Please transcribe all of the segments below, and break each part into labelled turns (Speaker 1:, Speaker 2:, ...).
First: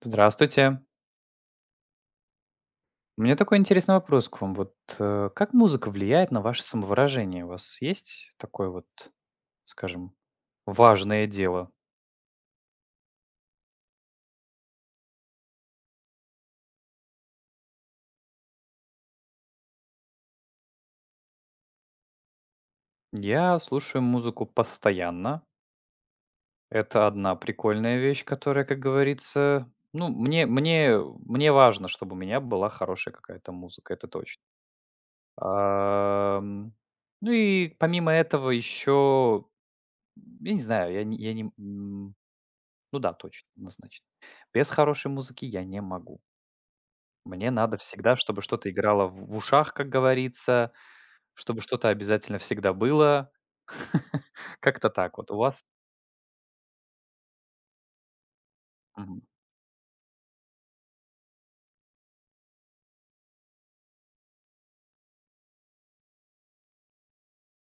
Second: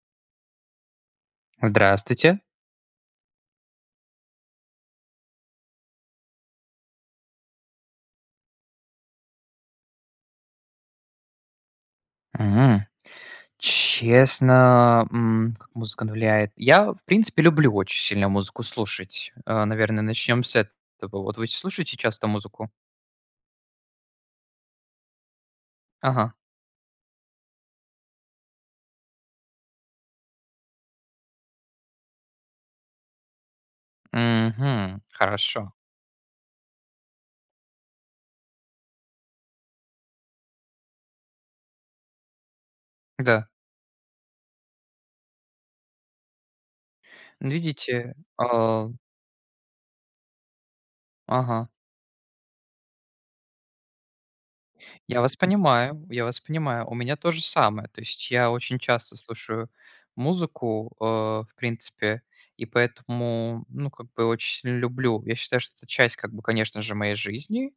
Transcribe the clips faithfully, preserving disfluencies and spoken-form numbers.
Speaker 1: Здравствуйте.
Speaker 2: Здравствуйте.
Speaker 1: У меня такой интересный вопрос к вам. Вот э, как музыка влияет на ваше самовыражение? У вас есть такое вот, скажем, важное дело?
Speaker 2: М. Честно, м, как музыка влияет. Я, в принципе, люблю очень сильно музыку слушать. Э, наверное, начнем с этого. Вот вы слушаете часто музыку?
Speaker 1: Я слушаю музыку постоянно.
Speaker 2: Ага.
Speaker 1: Это одна прикольная вещь, которая, как говорится, ну, мне, мне, мне важно, чтобы у меня была хорошая какая-то музыка, это точно.
Speaker 2: Мгм. Хорошо.
Speaker 1: Ам, ну и помимо этого еще, я не знаю, я, не- я не... м, ну да, точно,
Speaker 2: Да.
Speaker 1: однозначно. Без хорошей музыки я не могу. Мне надо
Speaker 2: Видите,
Speaker 1: всегда, чтобы что-то
Speaker 2: а,
Speaker 1: играло в в ушах, как говорится, чтобы
Speaker 2: ага.
Speaker 1: что-то обязательно всегда было. Как-то так
Speaker 2: Я
Speaker 1: вот у
Speaker 2: вас
Speaker 1: вас.
Speaker 2: понимаю, я вас понимаю. У меня то же самое. То есть я очень часто
Speaker 1: Мгм.
Speaker 2: слушаю музыку, э, в принципе, и поэтому, ну, как бы очень сильно люблю. Я считаю, что это часть, как бы, конечно же, моей жизни,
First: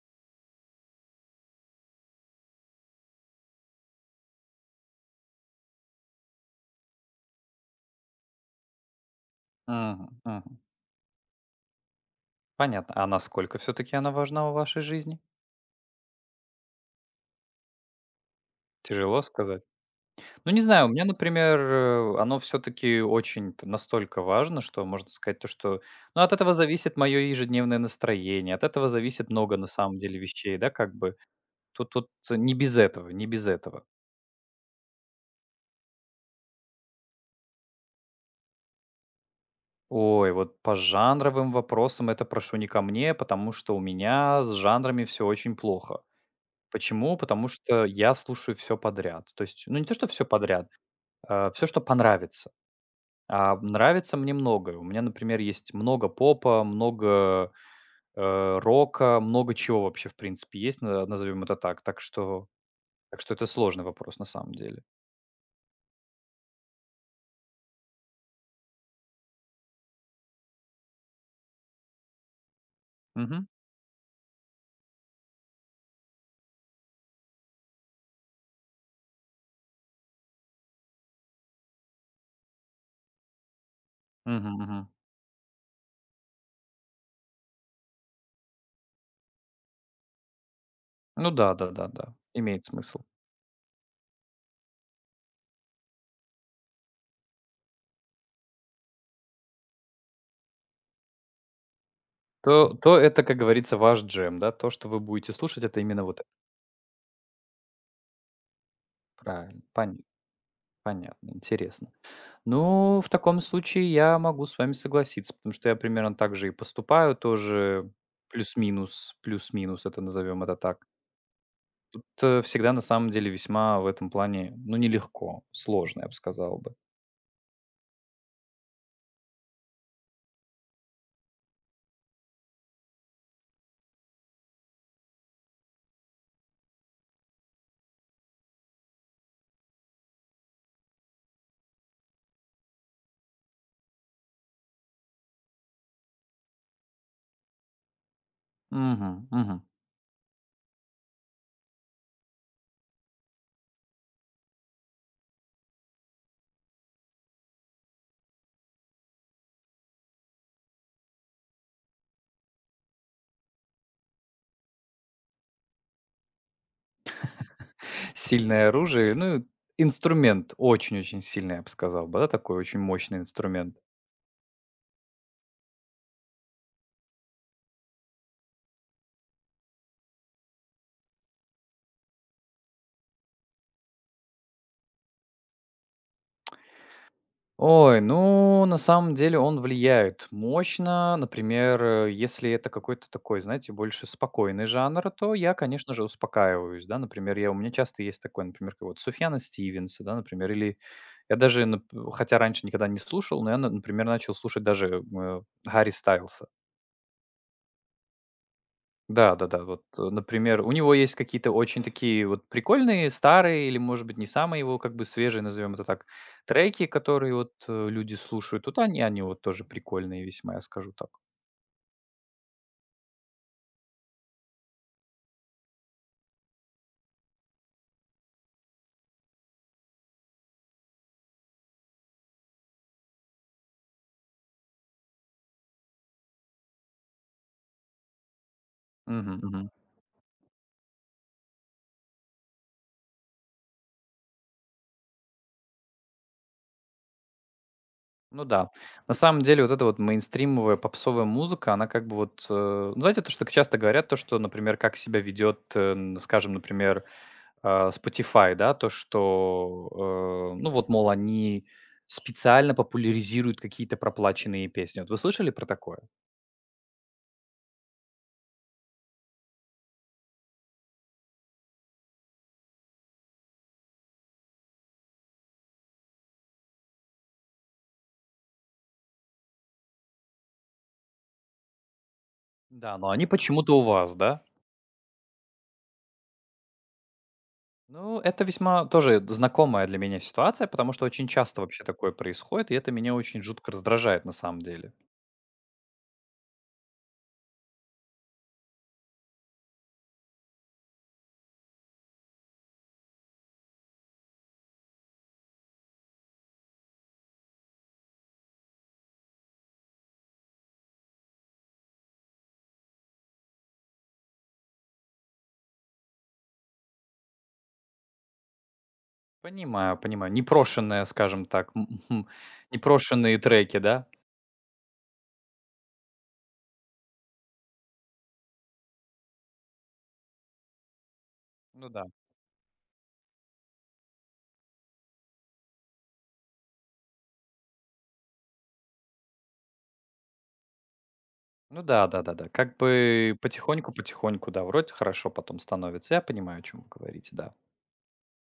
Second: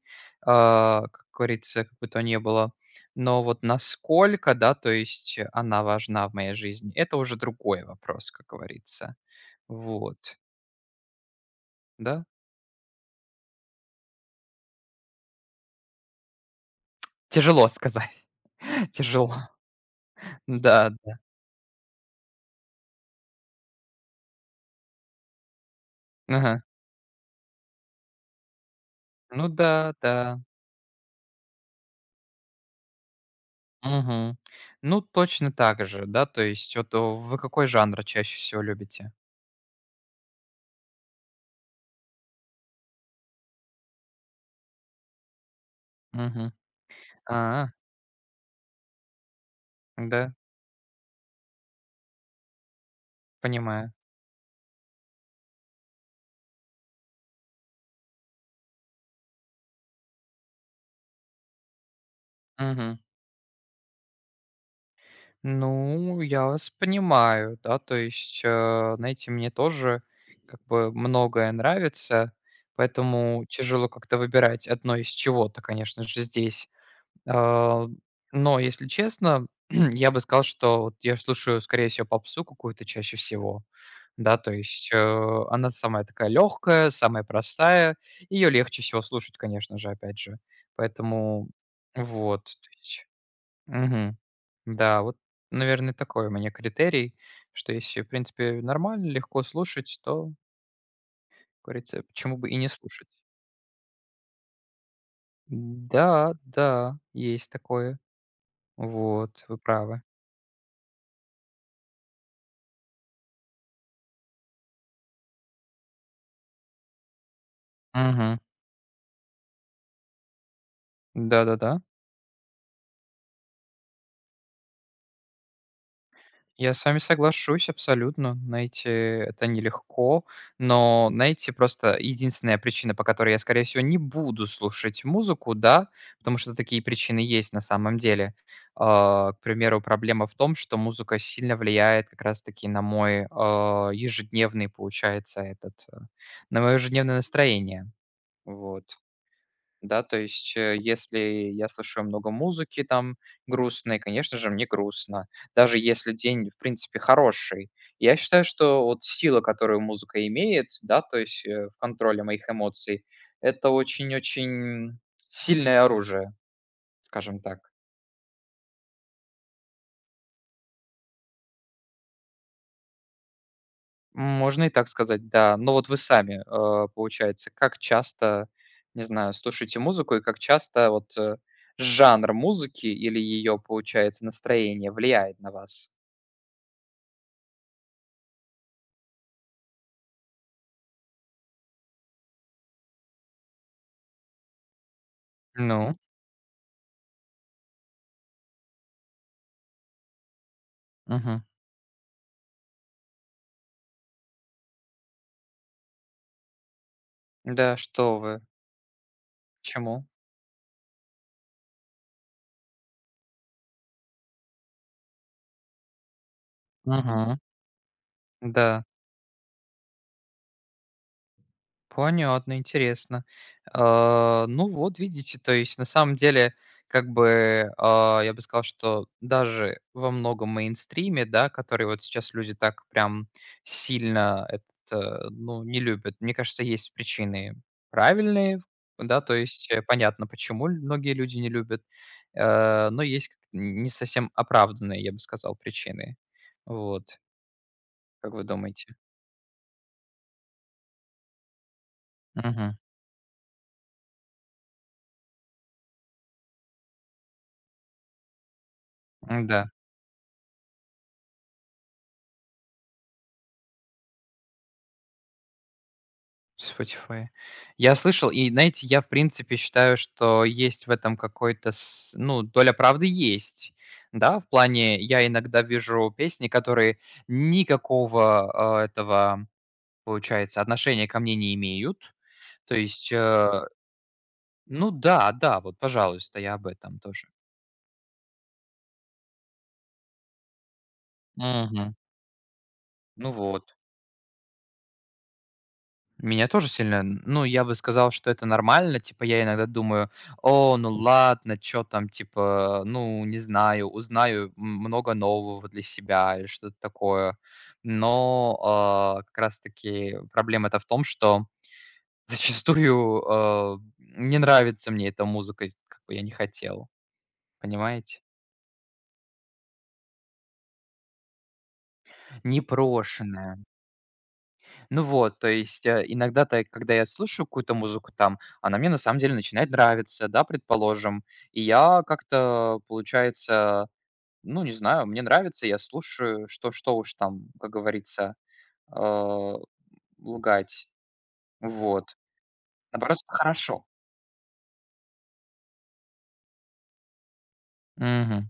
Speaker 2: а, как говорится, как бы то ни было. Но вот насколько, да, то есть она важна в моей жизни, это уже другой вопрос, как говорится.
Speaker 1: Мгм.
Speaker 2: Вот,
Speaker 1: Мгм.
Speaker 2: да?
Speaker 1: Понятно. А насколько все-таки она важна в вашей жизни?
Speaker 2: Тяжело сказать,
Speaker 1: Тяжело
Speaker 2: тяжело.
Speaker 1: сказать. Ну, не знаю, у
Speaker 2: Да,
Speaker 1: меня,
Speaker 2: да.
Speaker 1: например, э, оно все-таки очень т- настолько важно, что можно сказать то, что... Ну, от этого
Speaker 2: Ага.
Speaker 1: зависит мое ежедневное настроение, от этого зависит
Speaker 2: Ну
Speaker 1: много на
Speaker 2: да,
Speaker 1: самом деле
Speaker 2: да.
Speaker 1: вещей, да, как бы. Тут, тут не без этого, не без этого.
Speaker 2: Мгм. Ну, точно так же, да, то есть вот о, вы какой жанр чаще всего любите?
Speaker 1: Ой, вот по жанровым вопросам это прошу не ко мне, потому что у меня с жанрами все очень плохо.
Speaker 2: Мгм.
Speaker 1: Почему? Потому
Speaker 2: А,
Speaker 1: что я слушаю все подряд. То есть, ну, не то, что все
Speaker 2: да,
Speaker 1: подряд, все, что понравится. А
Speaker 2: понимаю.
Speaker 1: нравится мне многое. У меня, например, есть много попа, много, э, рока, много чего вообще, в принципе, есть, назовем это так. Так что
Speaker 2: Мгм.
Speaker 1: так что это сложный вопрос на самом деле.
Speaker 2: Ну, я вас понимаю, да, то есть, э, знаете, мне тоже как бы многое нравится, поэтому
Speaker 1: Мгм.
Speaker 2: тяжело как-то выбирать одно из чего-то, конечно же, здесь. А, но, если честно, я бы сказал, что вот я слушаю, скорее всего, попсу какую-то чаще всего. Да, то
Speaker 1: Мгм, мгм.
Speaker 2: есть, э, она самая такая легкая, самая простая. Ее легче всего слушать, конечно же, опять же.
Speaker 1: Ну
Speaker 2: Поэтому
Speaker 1: да, да-да-да,
Speaker 2: вот,
Speaker 1: имеет
Speaker 2: то
Speaker 1: смысл.
Speaker 2: есть. Мгм. Да, вот, наверное, такой у меня критерий, что если, в принципе, нормально, легко слушать, то, как говорится, почему бы и не
Speaker 1: То то
Speaker 2: слушать.
Speaker 1: это, как говорится, ваш джем, да? То, что вы будете слушать, это именно вот это.
Speaker 2: Да, да, есть такое. Вот, вы
Speaker 1: Правильно. Пон
Speaker 2: правы.
Speaker 1: понятно, интересно. Ну, в таком случае я могу с вами согласиться, потому что я примерно так же и поступаю тоже.
Speaker 2: Мгм.
Speaker 1: Плюс-минус, плюс-минус, это назовем это так.
Speaker 2: Да-да-да.
Speaker 1: Это всегда на самом деле весьма в этом плане, ну, нелегко, сложно, я бы сказал
Speaker 2: Я
Speaker 1: бы.
Speaker 2: с вами соглашусь абсолютно. Знаете, это нелегко, но, знаете, просто единственная причина, по которой я, скорее всего, не буду слушать музыку, да, потому что такие причины есть на самом деле. А, К примеру, проблема в том, что музыка сильно влияет как раз-таки на мой а, ежедневный, получается, этот, э, на мое ежедневное настроение. Вот.
Speaker 1: Мгм, мгм.
Speaker 2: Да, то есть, э, если я слушаю много музыки там грустной, конечно же, мне грустно. Даже если день, в принципе, хороший. Я считаю, что вот сила, которую музыка имеет, да, то есть э, в контроле моих эмоций, это очень-очень сильное оружие, скажем так.
Speaker 1: Сильное оружие, ну, инструмент очень-очень сильный, я бы сказал бы, да, такой очень мощный инструмент.
Speaker 2: Можно и так сказать, да. Но вот вы сами, э, получается, как часто, не знаю, слушаете музыку и как часто вот э, жанр музыки или ее, получается, настроение влияет на вас?
Speaker 1: Ой, ну, на самом деле он влияет мощно. Например, э, если это какой-то такой, знаете, больше спокойный жанр, то я, конечно
Speaker 2: Ну,
Speaker 1: же, успокаиваюсь, да. Например, я, у меня часто есть такой, например, как вот Суфьяна Стивенса, да, например, или я
Speaker 2: мгм.
Speaker 1: даже, нап- хотя раньше никогда не слушал, но я, на- например, начал слушать даже э, Гарри Стайлса.
Speaker 2: Да что вы,
Speaker 1: Да-да-да, вот, э,
Speaker 2: почему?
Speaker 1: например, у него есть какие-то очень такие вот прикольные, старые или, может быть, не самые его как бы свежие, назовем это так, треки, которые
Speaker 2: Мгм.
Speaker 1: вот, э, люди слушают. Вот
Speaker 2: Да,
Speaker 1: они они вот тоже прикольные весьма, я скажу так.
Speaker 2: понятно, интересно. А, ну вот видите, то есть на самом деле, как бы, а, я бы сказал, что даже во многом мейнстриме, да, который вот сейчас люди так прям сильно этот, э, ну, не любят, мне кажется, есть причины правильные, да, то
Speaker 1: Мгм, мгм.
Speaker 2: есть э, понятно, почему ль- многие люди не любят, э, но есть как- не совсем оправданные, я бы сказал, причины. Вот. Как вы
Speaker 1: Ну да.
Speaker 2: думаете?
Speaker 1: На самом деле вот эта вот мейнстримовая попсовая музыка, она как бы вот,
Speaker 2: Мгм.
Speaker 1: э, ну, знаете, то, что часто говорят, то, что, например, как себя ведет, э, н скажем, например, а, Spotify, да, то,
Speaker 2: Да.
Speaker 1: что, э, ну вот, мол, они специально популяризируют какие-то проплаченные песни. Вот вы слышали про такое?
Speaker 2: Spotify. Я слышал, и знаете, я, в принципе, считаю, что есть в этом какой-то с ну, доля правды есть. Да, в плане я иногда вижу песни, которые никакого, а, этого, получается, отношения ко мне не имеют. То
Speaker 1: Да, но
Speaker 2: есть,
Speaker 1: они
Speaker 2: э,
Speaker 1: почему-то у вас, да?
Speaker 2: ну да, да, вот, пожалуйста, я об этом тоже.
Speaker 1: Ну, это весьма тоже знакомая для меня ситуация, потому что очень часто вообще
Speaker 2: Мгм.
Speaker 1: такое происходит, и это меня
Speaker 2: Ну
Speaker 1: очень жутко
Speaker 2: вот.
Speaker 1: раздражает на самом деле.
Speaker 2: Меня тоже сильно, ну, я бы сказал, что это нормально. Типа, я иногда думаю: "О, ну ладно, чё там, типа, ну, не знаю, узнаю м много нового для себя" или что-то такое. Но, а, как раз таки проблема-то в том, что зачастую, а, не нравится мне эта музыка, как бы я не хотел, понимаете?
Speaker 1: Понимаю, понимаю. Непрошенные, скажем так, м, м, непрошенные
Speaker 2: Непрошеная.
Speaker 1: треки, да?
Speaker 2: Ну вот, то есть, э, иногда-то, когда я слушаю какую-то музыку там, она мне на самом деле начинает нравиться, да, предположим. И
Speaker 1: Ну
Speaker 2: я
Speaker 1: да.
Speaker 2: как-то, получается, ну, не знаю, мне нравится, я слушаю, что, что уж там, как говорится, э, лгать.
Speaker 1: Ну
Speaker 2: Вот.
Speaker 1: да, да, да, да. Как
Speaker 2: Наоборот,
Speaker 1: бы
Speaker 2: хорошо.
Speaker 1: потихоньку, потихоньку, да, вроде хорошо потом становится. Я понимаю, о чем вы говорите, да.
Speaker 2: Мгм.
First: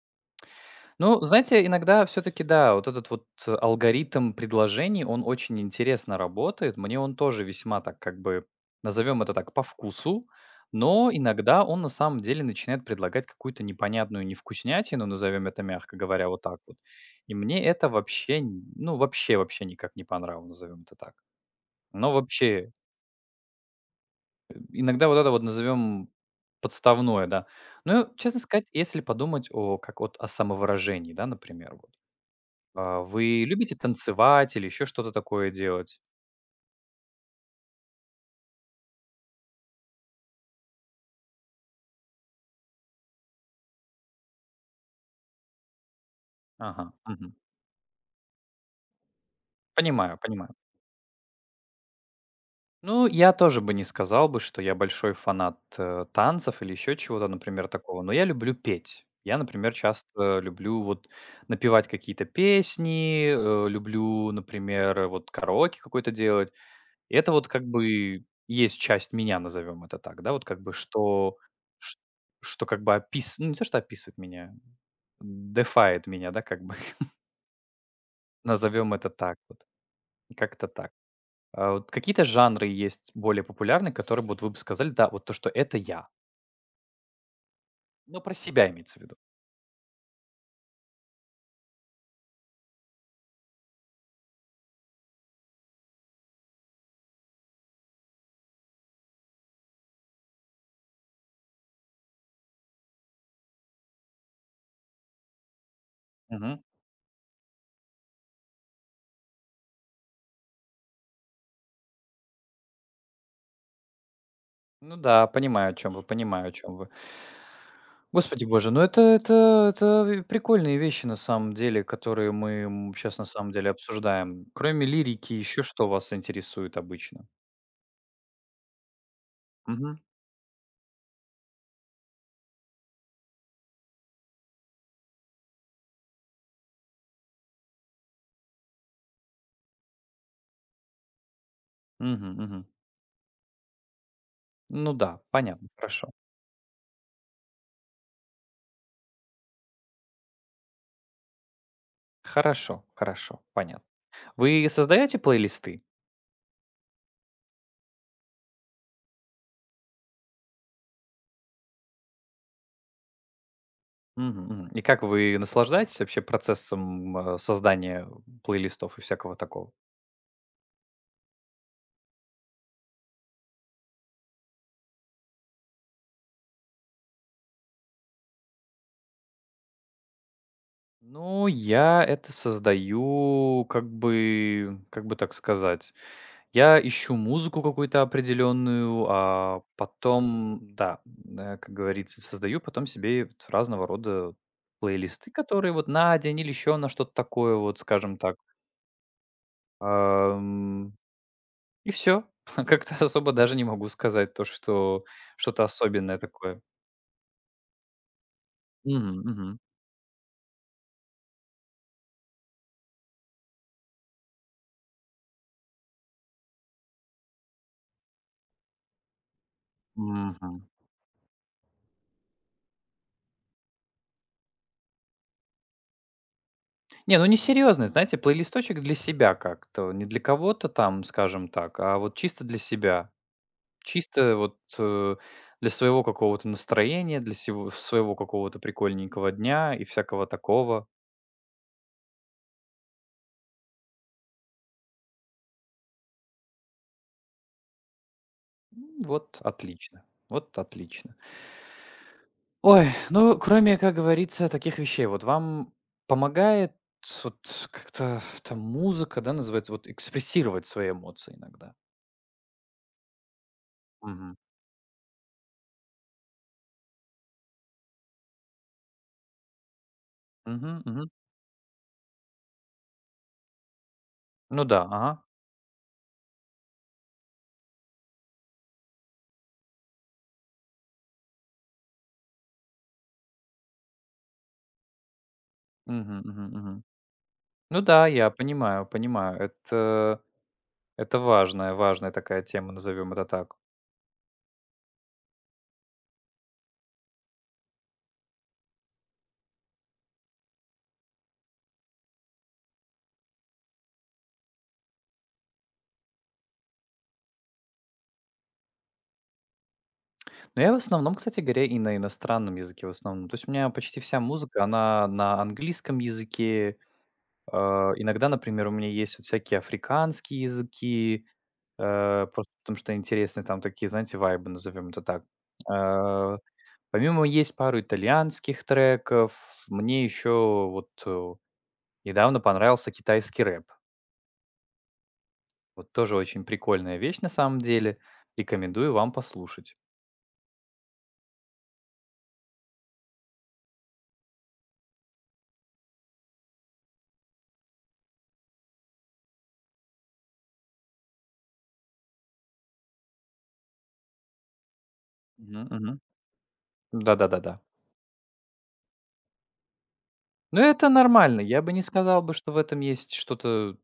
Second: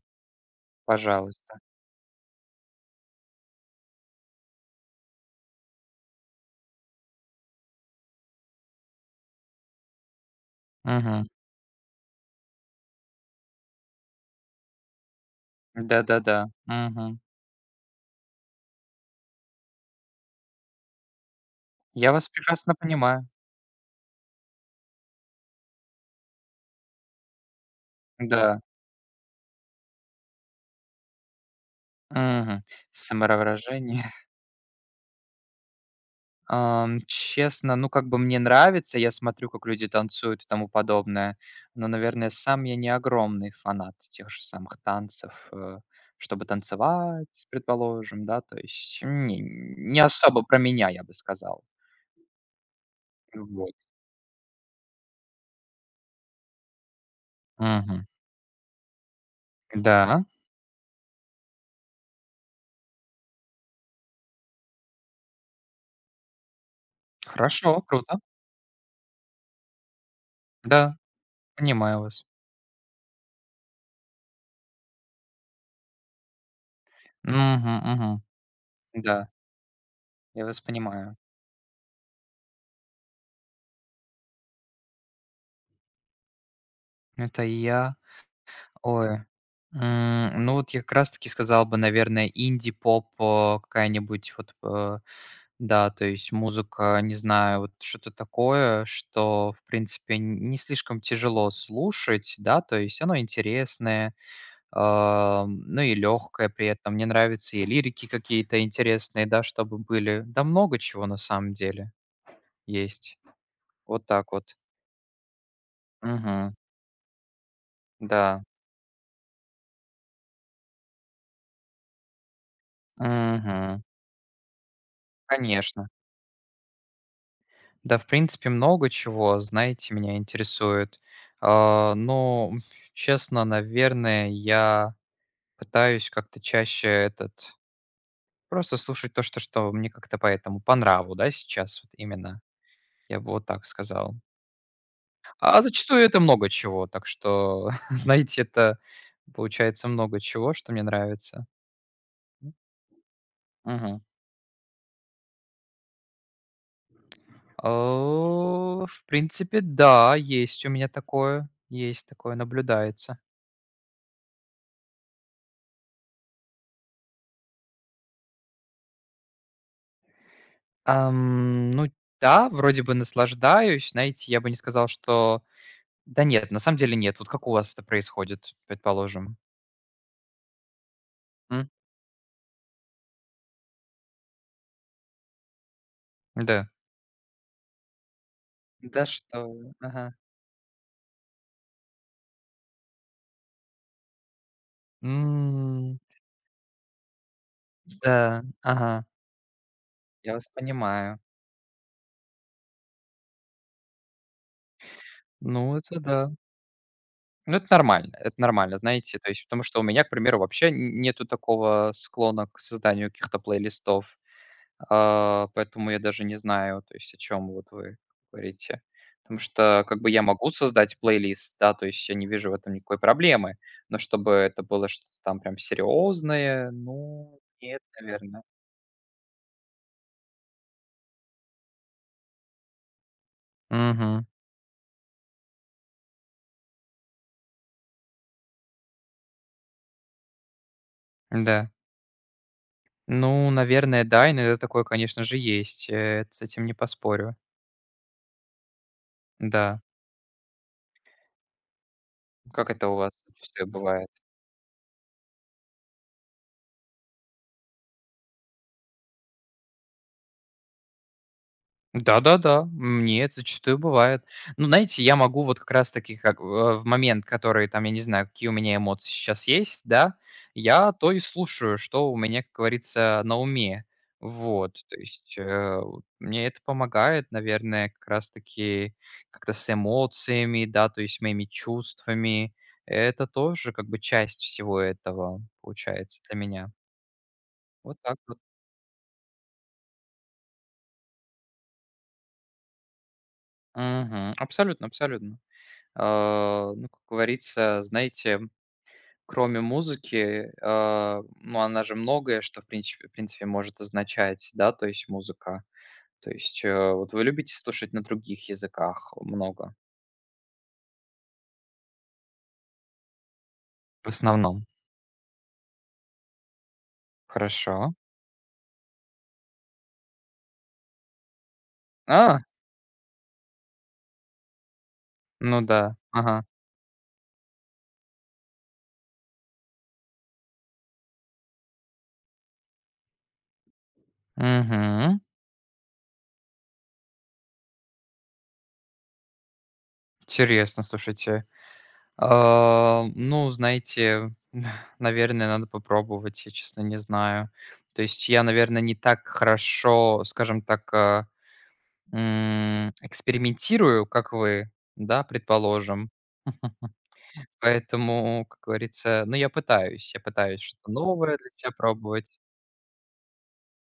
Speaker 1: Ну,
Speaker 2: Пожалуйста.
Speaker 1: знаете, иногда все таки да, вот этот вот э, алгоритм предложений, он очень интересно работает. Мне он тоже весьма так как бы, назовем это так, по вкусу, но
Speaker 2: Мгм.
Speaker 1: иногда он на самом деле начинает предлагать какую-то непонятную невкуснятину, назовем это мягко говоря,
Speaker 2: Да-да-да.
Speaker 1: вот так вот.
Speaker 2: Мгм.
Speaker 1: И мне это вообще, н- ну, вообще, вообще никак не понравилось, назовем это так.
Speaker 2: Я
Speaker 1: Но
Speaker 2: вас
Speaker 1: вообще,
Speaker 2: прекрасно понимаю.
Speaker 1: э, иногда вот это вот назовем подставное, да. Ну, честно
Speaker 2: Да.
Speaker 1: сказать, если подумать о, как вот о самовыражении, да, например, вот.
Speaker 2: Мгм.
Speaker 1: А, вы любите
Speaker 2: Самовыражение.
Speaker 1: танцевать или еще что-то такое делать?
Speaker 2: Ам, честно, ну, как бы мне нравится, я смотрю, как люди танцуют и тому подобное, но, наверное, сам я не огромный фанат тех же самых танцев, э, чтобы
Speaker 1: Ага, мгм.
Speaker 2: танцевать, предположим, да, то есть не не
Speaker 1: Понимаю,
Speaker 2: особо
Speaker 1: понимаю.
Speaker 2: про меня, я бы сказал.
Speaker 1: Ну, я тоже бы
Speaker 2: Вот.
Speaker 1: не сказал бы, что я большой фанат, э, танцев или еще чего-то, например, такого,
Speaker 2: Мгм.
Speaker 1: но я люблю петь. Я, например,
Speaker 2: Да,
Speaker 1: часто люблю вот напевать какие-то песни, э, люблю, например, вот караоке какой то делать. И это вот как
Speaker 2: хорошо, круто.
Speaker 1: бы есть часть меня, назовем это так, да, вот как бы
Speaker 2: Да,
Speaker 1: что, ш-
Speaker 2: понимаю вас.
Speaker 1: что как бы опис ну, не то, что описывает меня, дефает меня, да, как бы.
Speaker 2: Мгм, мгм.
Speaker 1: Назовем это
Speaker 2: Да,
Speaker 1: так вот.
Speaker 2: я вас
Speaker 1: Как-то так.
Speaker 2: понимаю.
Speaker 1: А вот какие-то жанры есть более популярные, которые вот вы бы сказали, да, вот то, что это я.
Speaker 2: Это я.
Speaker 1: Ну, про себя имеется в виду.
Speaker 2: Ой, м, ну вот я как раз таки сказал бы, наверное, инди-поп, э, какая-нибудь вот, э, да, то есть музыка, не знаю, вот что-то такое, что, в принципе, н- не слишком тяжело слушать, да, то есть оно интересное, а, ну и легкое
Speaker 1: Мгм.
Speaker 2: при этом. Мне нравятся и лирики какие-то интересные, да, чтобы были. Да много чего на самом деле есть. Вот так вот.
Speaker 1: Ну да, понимаю, о чем вы, понимаю, о
Speaker 2: Мгм.
Speaker 1: чем вы.
Speaker 2: Да.
Speaker 1: Господи боже, ну это, это, это ви- прикольные вещи на самом деле, которые мы сейчас на самом деле
Speaker 2: Угу.
Speaker 1: обсуждаем. Кроме лирики, еще что
Speaker 2: Конечно.
Speaker 1: вас интересует обычно?
Speaker 2: Да, в принципе, много чего, знаете,
Speaker 1: Мгм.
Speaker 2: меня интересует. А, но, м, честно, наверное, я пытаюсь как-то чаще этот просто слушать то, что, что мне как-то поэтому по нраву, да, сейчас вот
Speaker 1: Мгм,
Speaker 2: именно.
Speaker 1: мгм.
Speaker 2: Я бы вот так сказал.
Speaker 1: Ну да,
Speaker 2: А
Speaker 1: понятно,
Speaker 2: зачастую
Speaker 1: хорошо.
Speaker 2: это много чего, так что, знаете, это получается много чего, что мне нравится.
Speaker 1: Хорошо, хорошо, понятно.
Speaker 2: Мгм.
Speaker 1: Вы создаете плейлисты?
Speaker 2: Э, В принципе, да, есть у меня такое, есть такое, наблюдается.
Speaker 1: Мгм, мгм. И как вы наслаждаетесь вообще процессом, э, создания плейлистов и всякого такого?
Speaker 2: Ам, ну да, вроде бы наслаждаюсь. Знаете, я бы не сказал, что. Да нет, на самом деле нет. Вот как у вас это происходит, предположим?
Speaker 1: Ну,
Speaker 2: М?
Speaker 1: я это создаю, как бы, как бы так сказать,
Speaker 2: Да.
Speaker 1: я ищу музыку какую-то определенную,
Speaker 2: Да что
Speaker 1: а
Speaker 2: вы. Ага.
Speaker 1: потом, да, э, как говорится, создаю потом себе вот разного рода плейлисты, которые вот
Speaker 2: М,
Speaker 1: на день или еще на что-то такое, вот скажем так.
Speaker 2: да, ага, я вас
Speaker 1: Ам,
Speaker 2: понимаю.
Speaker 1: и все. Как-то особо даже не могу сказать то, что что-то
Speaker 2: Ну, это
Speaker 1: особенное
Speaker 2: да.
Speaker 1: такое.
Speaker 2: Ну, это нормально, это нормально,
Speaker 1: Мгм,
Speaker 2: знаете. То есть
Speaker 1: мгм,
Speaker 2: потому что у меня, к примеру, вообще н нету такого склона к созданию каких-то плейлистов. А, поэтому я даже не знаю, то есть о чем вот вы говорите. Потому что как бы я могу
Speaker 1: мгм.
Speaker 2: создать плейлист, да, то есть я не вижу в этом никакой проблемы, но чтобы это было что-то там прям серьезное,
Speaker 1: Не, ну не
Speaker 2: ну, нет,
Speaker 1: несерьезный, знаете,
Speaker 2: наверное.
Speaker 1: плейлисточек для себя как-то. Не для кого-то там, скажем так, а вот чисто для себя.
Speaker 2: Угу.
Speaker 1: Чисто вот э, для своего какого-то настроения, для сего- своего какого-то прикольненького дня и всякого такого.
Speaker 2: Да. Ну, наверное, да, иногда такое, конечно же, есть, э, с этим не поспорю.
Speaker 1: М, Вот
Speaker 2: Да.
Speaker 1: отлично. Вот отлично.
Speaker 2: Как
Speaker 1: Ой,
Speaker 2: это у вас
Speaker 1: ну,
Speaker 2: зачастую
Speaker 1: кроме, как
Speaker 2: бывает?
Speaker 1: говорится, таких вещей, вот вам помогает вот как-то там музыка, да, называется, вот экспрессировать свои эмоции иногда.
Speaker 2: Да-да-да, мне это зачастую бывает.
Speaker 1: Мгм.
Speaker 2: Ну, знаете, я могу вот как раз-таки как, э, в момент, который там, я не знаю, какие у меня эмоции сейчас есть, да,
Speaker 1: Мгм,
Speaker 2: я
Speaker 1: мгм.
Speaker 2: то и слушаю, что у меня, как говорится, на уме.
Speaker 1: Ну да,
Speaker 2: Вот, то
Speaker 1: ага.
Speaker 2: есть, э, вот мне это помогает, наверное, как раз-таки как-то с эмоциями, да, то есть моими чувствами. Это тоже как бы часть всего этого
Speaker 1: Мгм,
Speaker 2: получается для
Speaker 1: мгм,
Speaker 2: меня.
Speaker 1: мгм. Ну
Speaker 2: Вот
Speaker 1: да,
Speaker 2: так
Speaker 1: я
Speaker 2: вот.
Speaker 1: понимаю, понимаю. Это, это важная, важная такая тема, назовем это так.
Speaker 2: Мгм. Абсолютно, абсолютно. А, ну, как говорится, знаете, кроме музыки, а, ну, она же многое, что, в принципе в принципе, может означать, да, то есть музыка. То есть, э, вот вы любите слушать на других языках много?
Speaker 1: Но я в основном, кстати говоря, и на иностранном языке в основном. То есть у меня почти
Speaker 2: В
Speaker 1: вся музыка,
Speaker 2: основном.
Speaker 1: она на английском языке.
Speaker 2: Хорошо.
Speaker 1: Э, иногда, например, у меня есть вот всякие африканские языки, э,
Speaker 2: А,
Speaker 1: просто потому что интересные там такие, знаете, вайбы, назовем это так.
Speaker 2: ну да.
Speaker 1: Э,
Speaker 2: Ага.
Speaker 1: помимо есть пару итальянских треков, мне еще вот э, недавно понравился китайский рэп.
Speaker 2: Угу.
Speaker 1: Вот тоже очень прикольная вещь на самом деле. Рекомендую вам послушать.
Speaker 2: Интересно, слушайте. А, ну, знаете, наверное, надо попробовать, я, честно, не знаю. То есть я, наверное, не так хорошо, скажем так, а М, экспериментирую, как вы, да,
Speaker 1: Мгм, мгм.
Speaker 2: предположим.
Speaker 1: Да-да-да-да.
Speaker 2: Поэтому, как говорится, ну, я пытаюсь, я
Speaker 1: Но
Speaker 2: пытаюсь
Speaker 1: это
Speaker 2: что-то новое
Speaker 1: нормально.
Speaker 2: для
Speaker 1: Я
Speaker 2: себя
Speaker 1: бы не сказал
Speaker 2: пробовать.
Speaker 1: бы, что в этом есть что-то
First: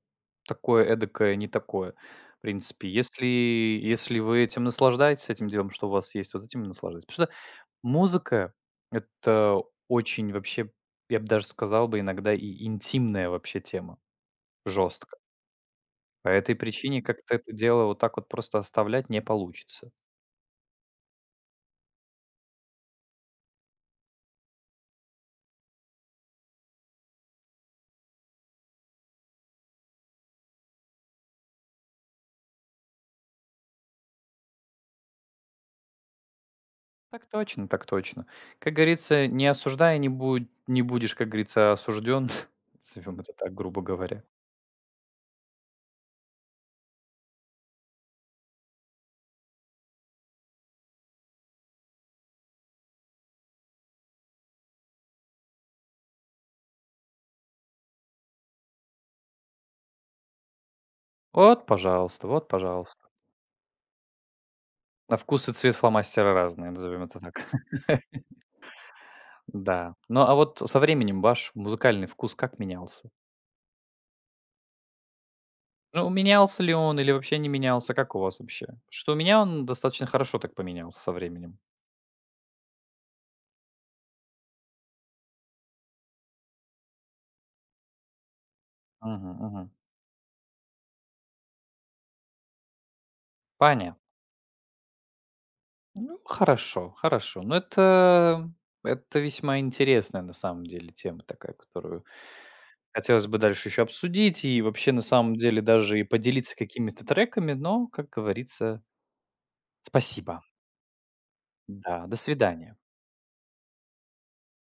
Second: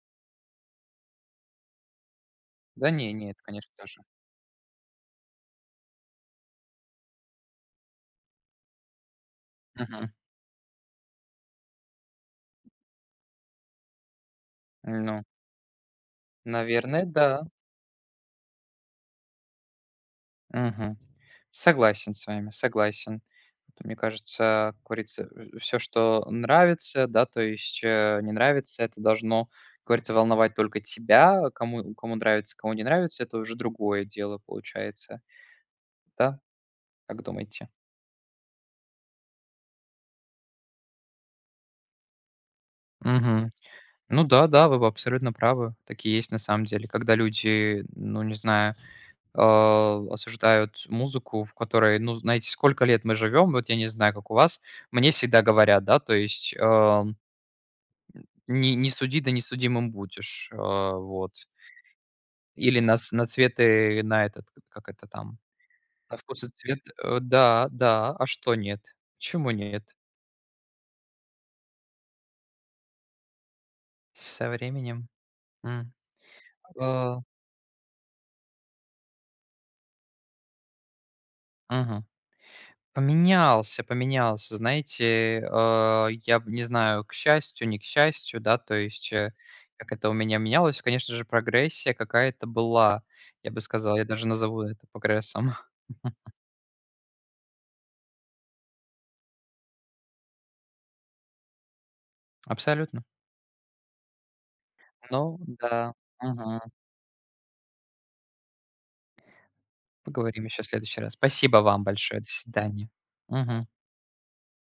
Speaker 1: такое эдакое, не такое. В принципе,
Speaker 2: Да не,
Speaker 1: если,
Speaker 2: не, это, конечно, тоже.
Speaker 1: если вы этим наслаждаетесь, этим делом, что у вас есть, вот этим и наслаждайтесь. Потому что музыка— это
Speaker 2: Мгм.
Speaker 1: очень вообще, я бы даже сказал бы, иногда и интимная вообще тема, жестко.
Speaker 2: Ну,
Speaker 1: По этой причине
Speaker 2: наверное,
Speaker 1: как-то
Speaker 2: да.
Speaker 1: это дело вот так вот просто оставлять не получится.
Speaker 2: Мгм. Согласен с вами, согласен. Это, Мне кажется, как говорится, все, что нравится, да, то есть э, не нравится, это должно, как говорится, волновать только тебя. а Кому, кому нравится, кому не нравится, это уже другое дело получается. Да? Как
Speaker 1: Так точно,
Speaker 2: думаете?
Speaker 1: так точно. Как говорится, не осуждая, не, будь, не будешь, как говорится, осужден. Назовем это так, грубо говоря.
Speaker 2: Ну да, да, вы абсолютно правы. Такие есть на самом деле, когда люди, ну, не знаю, а, осуждают музыку, в которой, ну, знаете, сколько лет мы живем, вот я не знаю, как у вас, мне всегда говорят, да, то есть а, не, не суди, да не судимым будешь, а, вот.
Speaker 1: Вот, пожалуйста, вот,
Speaker 2: Или на,
Speaker 1: пожалуйста.
Speaker 2: с- на цветы, на этот, как это
Speaker 1: На
Speaker 2: там,
Speaker 1: вкус и цвет
Speaker 2: на
Speaker 1: фломастера
Speaker 2: вкус и
Speaker 1: разные,
Speaker 2: цвет,
Speaker 1: назовем
Speaker 2: э,
Speaker 1: это так.
Speaker 2: да, да, а что нет? Почему нет?
Speaker 1: Да. Ну, а вот со временем ваш музыкальный вкус как менялся?
Speaker 2: Со временем. М.
Speaker 1: Ну, менялся ли он или
Speaker 2: А,
Speaker 1: вообще не менялся? Как у вас вообще? Что у меня он достаточно хорошо так поменялся со временем.
Speaker 2: Мгм. Поменялся, поменялся. Знаете, э, я б не знаю, к счастью, не к счастью, да, то есть,
Speaker 1: Мгм,
Speaker 2: э,
Speaker 1: мгм.
Speaker 2: как это у меня менялось. Конечно же, прогрессия какая-то была, я бы
Speaker 1: Понятно.
Speaker 2: сказал. Я даже назову это прогрессом.
Speaker 1: Ну, хорошо, хорошо. Но это, это весьма интересная на самом деле тема такая, которую
Speaker 2: Абсолютно.
Speaker 1: хотелось бы дальше еще обсудить и вообще на самом
Speaker 2: Ну
Speaker 1: деле
Speaker 2: да.
Speaker 1: даже и поделиться
Speaker 2: Мгм.
Speaker 1: какими-то треками, но, как говорится, спасибо.
Speaker 2: Поговорим еще в следующий раз. Спасибо вам
Speaker 1: Да, до
Speaker 2: большое. До
Speaker 1: свидания.
Speaker 2: свидания. Мгм.